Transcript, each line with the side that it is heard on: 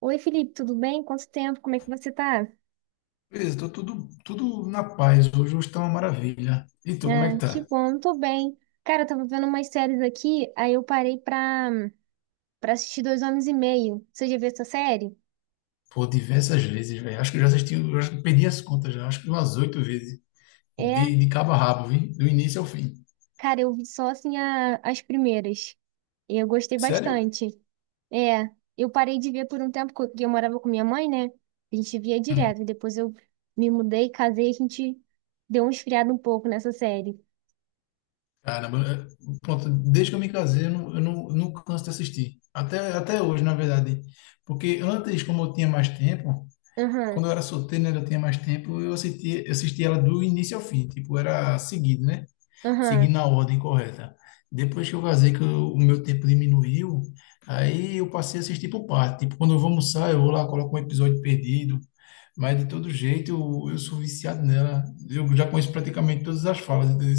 right: Oi, Felipe, tudo bem? Quanto tempo? Como é que você tá?
left: Beleza, tô tudo na paz. Hoje tá uma maravilha. E tu, como é
right: Ah,
left: que
right: que
left: tá?
right: bom, eu tô bem. Cara, eu tava vendo umas séries aqui, aí eu parei pra assistir Dois Homens e Meio. Você já viu essa série?
left: Pô, diversas vezes, velho. Acho que eu já assisti, eu acho que perdi as contas já. Acho que umas oito vezes.
right: É,
left: De cabo a rabo, viu? Do início ao fim.
right: cara, eu vi só assim as primeiras. E eu gostei
left: Sério?
right: bastante. É, eu parei de ver por um tempo, porque eu morava com minha mãe, né? A gente via
left: Hum,
right: direto. Depois eu me mudei, casei, a gente deu um esfriado um pouco nessa série.
left: caramba, pronto, desde que eu me casei, eu não canso de assistir. Até hoje, na verdade. Porque antes, como eu tinha mais tempo, quando
right: Aham,
left: eu era solteiro, né, eu tinha mais tempo, eu assistia ela do início ao fim. Tipo, era seguido, né?
right: aham,
left: Seguindo a ordem correta. Depois que eu casei, o meu tempo diminuiu, aí eu passei a assistir por parte. Tipo, quando eu vou almoçar, eu vou lá, coloco um episódio perdido, mas de todo jeito eu sou viciado nela. Eu já conheço praticamente todas as falas, entendeu?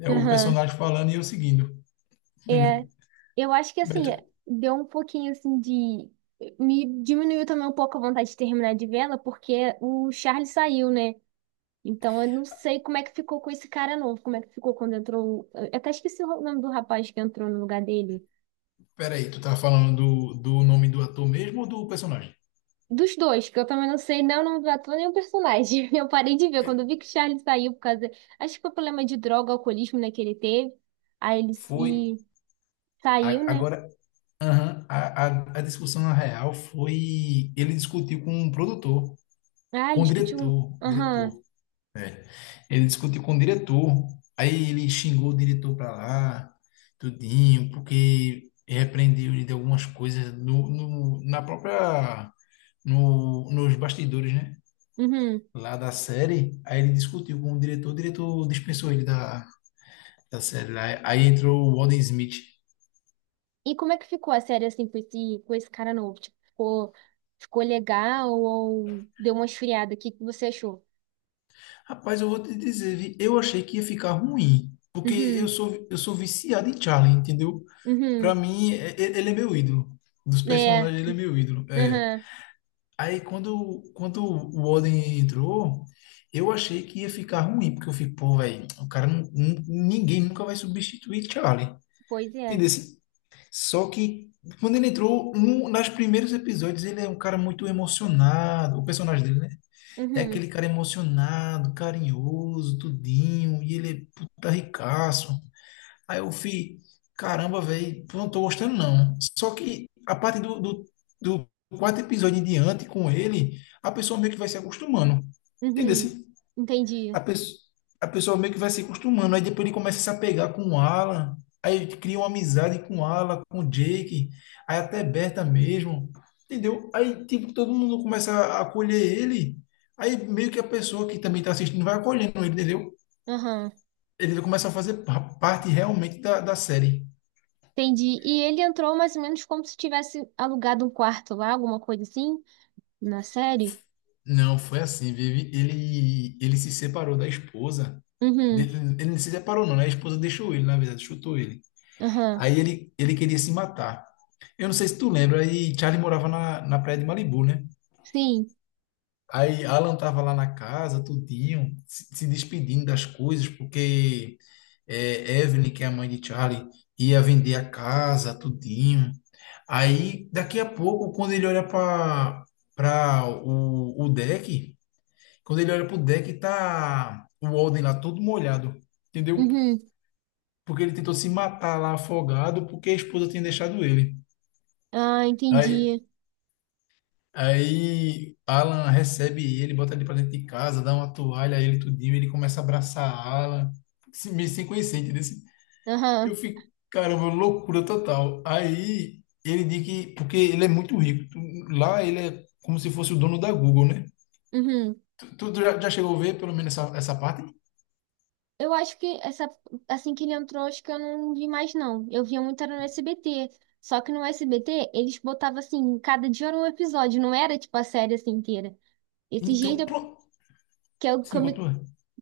left: É o
right: aham.
left: personagem falando e eu seguindo.
right: É.
left: Entendeu?
right: Eu acho que
left: Mas
right: assim,
left: tu-
right: é, deu um pouquinho assim de. Me diminuiu também um pouco a vontade de terminar de vê-la, porque o Charlie saiu, né? Então eu não sei como é que ficou com esse cara novo, como é que ficou quando entrou. Eu até esqueci o nome do rapaz que entrou no lugar dele.
left: Peraí, tu tá falando do, nome do ator mesmo ou do personagem?
right: Dos dois, que eu também não sei nem o nome do ator nem o personagem. Eu parei de ver quando eu vi que o Charlie saiu por causa. Acho que foi problema de droga, alcoolismo, né, que ele teve. Aí ele
left: Foi.
right: se... saiu, né?
left: Agora, aham, a discussão na real foi. Ele discutiu com um produtor.
right: Ah, ele
left: Com
right: discutiu.
left: o
right: Aham.
left: diretor, é. Ele discutiu com o diretor, aí ele xingou o diretor pra lá, tudinho, porque repreendeu ele de algumas coisas na própria, no, nos bastidores, né?
right: Uhum.
left: Lá da série, aí ele discutiu com o diretor dispensou ele da série lá. Aí entrou o Alden Smith.
right: E como é que ficou a série assim com esse cara novo? Tipo, ficou, ficou legal ou deu uma esfriada? O que que você achou?
left: Rapaz, eu vou te dizer, vi, eu achei que ia ficar ruim, porque eu
right: Uhum,
left: sou, eu sou viciado em Charlie, entendeu? Pra
right: uhum,
left: mim, e- ele é meu ídolo. Dos
right: é,
left: personagens, ele é meu ídolo. É.
right: aham,
left: Aí, quando o Odin entrou, eu achei que ia ficar ruim, porque eu fico, pô, velho, o cara, ninguém nunca vai substituir Charlie.
right: pois é,
left: Entendeu? Só que, quando ele entrou, no, nos primeiros episódios, ele é um cara muito emocionado. O personagem dele, né? É
right: uhum,
left: aquele cara emocionado, carinhoso, tudinho, e ele é puta ricaço. Aí eu fui, caramba, velho, não tô gostando não. Só que a partir do quarto episódio em diante com ele, a pessoa meio que vai se acostumando. Entendeu?
right: uhum,
left: Assim?
right: entendi,
left: A pessoa, a pessoa meio que vai se acostumando. Aí depois ele começa a se apegar com o Alan. Aí cria uma amizade com o Alan, com o Jake. Aí até Berta mesmo. Entendeu? Aí, tipo, todo mundo começa a acolher ele. Aí meio que a pessoa que também tá assistindo vai acolhendo ele, entendeu?
right: aham,
left: Ele começa a fazer parte realmente da série.
right: entendi. E ele entrou mais ou menos como se tivesse alugado um quarto lá, alguma coisa assim, na série?
left: Não, foi assim, Vivi. Ele se separou da esposa. Ele,
right: Uhum,
left: ele não se separou, não, né? A esposa deixou ele, na verdade, chutou ele.
right: aham,
left: Aí ele queria se matar. Eu não sei se tu lembra, aí Charlie morava na praia de Malibu, né?
right: sim,
left: Aí Alan tava lá na casa, tudinho, se despedindo das coisas, porque é, Evelyn, que é a mãe de Charlie, ia vender a casa, tudinho. Aí, daqui a pouco, quando ele olha para o deck, quando ele olha pro deck, tá o Walden lá todo molhado, entendeu?
right: uhum,
left: Porque ele tentou se matar lá afogado porque a esposa tinha deixado ele.
right: ah,
left: Aí,
right: entendi,
left: aí Alan recebe ele, bota ele pra dentro de casa, dá uma toalha a ele tudinho, ele começa a abraçar Alan, meio sem conhecer, entendeu? Assim, eu
right: aham,
left: fico, caramba, loucura total. Aí ele diz que, porque ele é muito rico, lá ele é como se fosse o dono da Google, né?
right: uhum.
left: Tu já, já chegou a ver pelo menos essa parte?
right: Eu acho que essa, assim que ele entrou, acho que eu não vi mais, não. Eu via muito era no SBT. Só que no SBT, eles botavam assim, cada dia era um episódio, não era tipo a série assim inteira. Esses dias
left: Então,
right: eu-
left: pronto,
right: que eu, que
left: sim,
right: eu me,
left: continua.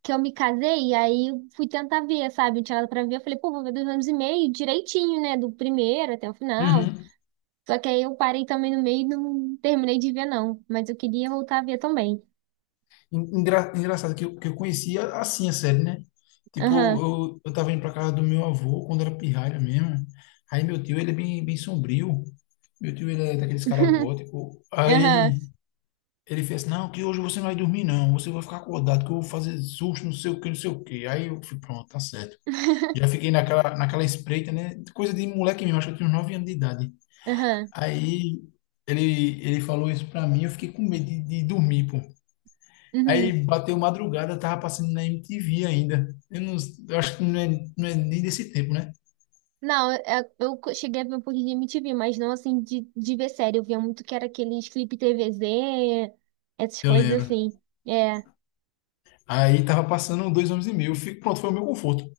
right: que eu me casei, e aí eu fui tentar ver, sabe? Eu tinha nada pra ver, eu falei, pô, vou ver 2 anos e meio direitinho, né? Do primeiro até o final.
left: Uhum.
right: Só que aí eu parei também no meio e não terminei de ver, não. Mas eu queria voltar a ver também.
left: Engraçado que eu conhecia assim a série, né? Tipo,
right: Aham.
left: eu tava indo pra casa do meu avô quando era pirralha mesmo. Aí meu tio, ele é bem sombrio. Meu tio, ele é daqueles caras góticos.
right: Aham.
left: Aí ele fez assim, não, que hoje você não vai dormir não. Você vai ficar acordado que eu vou fazer susto, não sei o que, não sei o que. Aí eu fui, pronto, tá certo. Já fiquei naquela espreita, né? Coisa de moleque mesmo, acho que eu tinha uns 9 anos de idade.
right: Aham.
left: Aí ele falou isso pra mim, eu fiquei com medo de dormir, pô.
right: Uhum.
left: Aí bateu madrugada, tava passando na MTV ainda. Eu, não, eu acho que não é, não é nem desse tempo, né?
right: Não, eu cheguei a ver um pouquinho de MTV, mas não assim de ver série. Eu via muito que era aqueles Flip TVZ, essas
left: Eu
right: coisas
left: lembro.
right: assim. É,
left: Aí tava passando dois homens e meio. Eu fico, pronto, foi o meu conforto.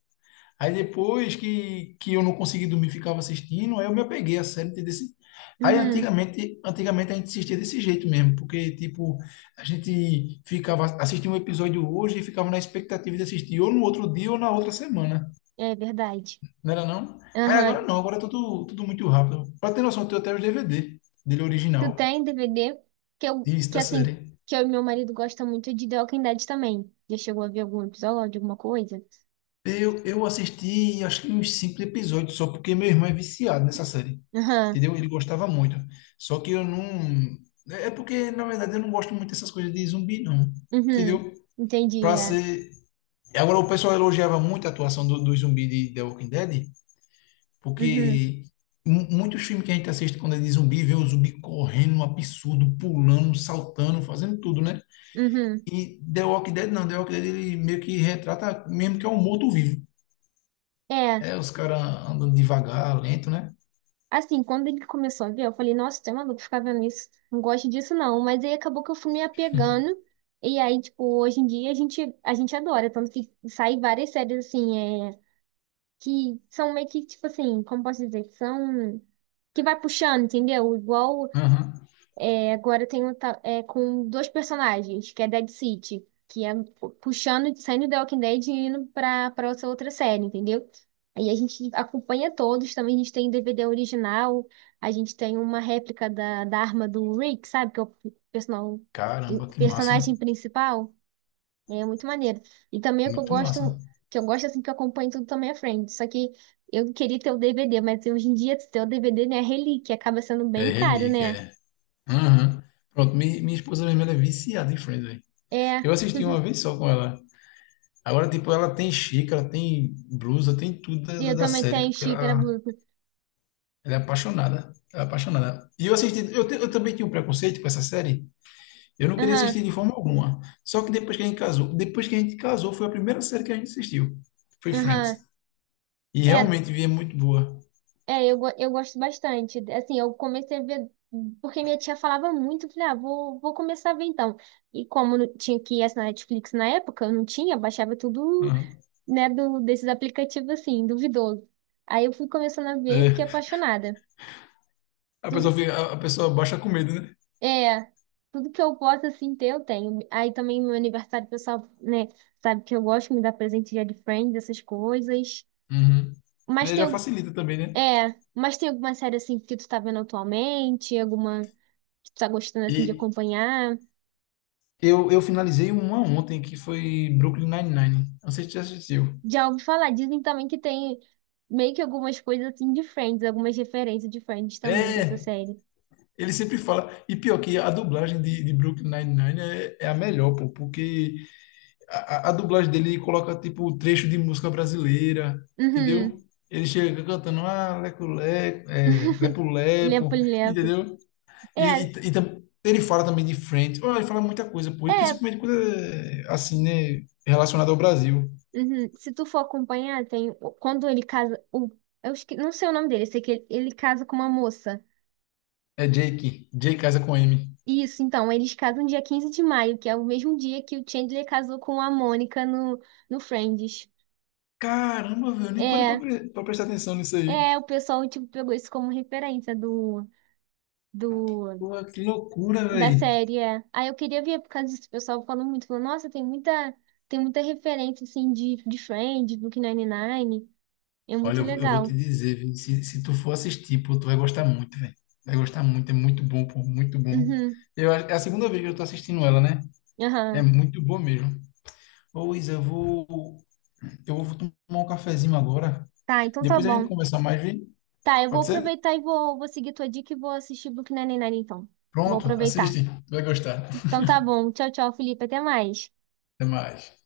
left: Aí depois que eu não consegui dormir, ficava assistindo, aí eu me apeguei a série desse. Aí
right: uhum,
left: antigamente a gente assistia desse jeito mesmo, porque tipo, a gente ficava assistia um episódio hoje e ficava na expectativa de assistir ou no outro dia ou na outra semana.
right: é verdade.
left: Não era não? Aí agora
right: Aham.
left: não, agora é tudo muito rápido. Pra ter noção, eu tenho até os DVD dele
right: Tu
left: original,
right: tem DVD que eu,
left: isso,
right: que
left: da
right: assim,
left: série.
right: que eu e meu marido gosta muito de The Walking Dead também. Já chegou a ver algum episódio, alguma coisa?
left: Eu assisti, acho que uns cinco episódios só, porque meu irmão é viciado nessa série.
right: Aham,
left: Entendeu? Ele gostava muito. Só que eu não... É porque, na verdade, eu não gosto muito dessas coisas de zumbi, não.
right: uhum,
left: Entendeu?
right: entendi,
left: Pra
right: é.
left: ser... Agora, o pessoal elogiava muito a atuação do zumbi de The Walking Dead,
right: Uhum,
left: porque muitos filmes que a gente assiste quando é de zumbi, vê o zumbi correndo, um absurdo, pulando, saltando, fazendo tudo, né?
right: uhum.
left: E The Walking Dead não, The Walking Dead ele meio que retrata mesmo que é um morto-vivo.
right: É.
left: É, os caras andando devagar, lento, né?
right: Assim, quando ele começou a ver, eu falei, nossa, você é maluco ficar vendo isso. Não gosto disso, não. Mas aí acabou que eu fui me apegando. E aí, tipo, hoje em dia a gente adora. Tanto que sai várias séries, assim, é, que são meio que, tipo assim, como posso dizer? Que são. Que vai puxando, entendeu? Igual
left: Aham.
right: agora tem é, com dois personagens, que é Dead City, que é puxando, saindo do Walking Dead e indo pra essa outra série, entendeu? Aí a gente acompanha todos, também a gente tem DVD original, a gente tem uma réplica da arma do Rick, sabe? Que é o personal-
left: Caramba, que massa.
right: personagem principal. É muito maneiro. E também o que eu
left: Muito massa.
right: gosto, assim que eu acompanho tudo também é Friends. Só que eu queria ter o DVD, mas hoje em dia ter o DVD, né, é relíquia, acaba sendo
left: É
right: bem caro,
left: relíquia,
right: né?
left: é. Aham. Pronto, minha esposa mesmo, ela é viciada em Friends, velho.
right: É.
left: Eu assisti uma vez só com ela. Agora, tipo, ela tem xícara, tem blusa, tem tudo
right: E eu
left: da
right: também
left: série,
right: tenho
left: porque
right: xícara
left: ela...
right: Bluetooth.
left: Ela é apaixonada. Ela é apaixonada. E eu assisti, eu também tinha um preconceito com essa série. Eu não queria
right: Aham,
left: assistir de forma alguma. Só que depois que a gente casou, foi a primeira série que a gente assistiu. Foi Friends.
right: aham.
left: E
right: É,
left: realmente vi, é muito boa.
right: é eu gosto bastante. Assim, eu comecei a ver, porque minha tia falava muito, eu falei, ah, vou começar a ver então. E como não tinha que ir essa Netflix na época, eu não tinha, baixava tudo,
left: Aham.
right: né, desses aplicativos assim, duvidoso. Aí eu fui começando a ver e fiquei
left: É,
right: apaixonada. Tudo,
left: a pessoa baixa com medo, né?
right: é, tudo que eu posso, assim, ter, eu tenho. Aí também no meu aniversário, o pessoal, né, sabe que eu gosto, me dá presente de Friends, essas coisas.
left: Uhum.
right: Mas
left: É,
right: tem
left: já facilita também, né?
right: é, mas tem alguma série assim que tu tá vendo atualmente? Alguma que tu tá gostando assim de
left: E
right: acompanhar?
left: eu, eu finalizei uma ontem que foi Brooklyn Nine-Nine. Não sei se você já assistiu.
right: Já ouvi falar, dizem também que tem meio que algumas coisas assim de Friends, algumas referências de Friends também dessa
left: É,
right: série.
left: ele sempre fala. E pior que a dublagem de Brooklyn Nine-Nine é a melhor, pô, porque a dublagem dele coloca tipo trecho de música brasileira, entendeu?
right: Uhum,
left: Ele chega cantando ah, leco, leco, é, lepo,
right: lepo,
left: lepo,
right: lepo.
left: entendeu?
right: É,
left: Ele fala também de Friends. Oh, ele fala muita coisa, pô, e
right: é,
left: principalmente quando é assim, né, relacionado ao Brasil.
right: uhum. Se tu for acompanhar, tem quando ele casa, o, não sei o nome dele, eu sei que ele casa com uma moça.
left: É Jake, Jake casa com M.
right: Isso, então, eles casam dia 15 de maio, que é o mesmo dia que o Chandler casou com a Mônica no, no Friends.
left: Caramba, velho, eu nem parei
right: É,
left: pra prestar atenção nisso aí.
right: é, o pessoal, tipo, pegou isso como referência do,
left: Pô, que loucura,
right: da
left: velho.
right: série. É. Aí eu queria ver por causa disso. O pessoal falou muito, falou, nossa, tem muita referência, assim, de Friends, Brooklyn Nine-Nine. É
left: Olha,
right: muito
left: eu vou te
right: legal.
left: dizer, vi, se tu for assistir, pô, tu vai gostar muito, velho. Vai gostar muito, é muito bom, pô, muito bom.
right: Uhum,
left: Eu, é a segunda vez que eu tô assistindo ela, né? É
right: aham.
left: muito boa mesmo. Ô, Isa, eu vou tomar um cafezinho agora.
right: Tá, então tá
left: Depois a gente
right: bom.
left: conversar mais, vi?
right: Tá, eu vou
left: Pode ser?
right: aproveitar e vou seguir tua dica e vou assistir Brooklyn Nine-Nine, então. Vou
left: Pronto,
right: aproveitar.
left: assiste. Tu vai gostar.
right: Então tá bom. Tchau, tchau, Felipe. Até mais.
left: Até mais.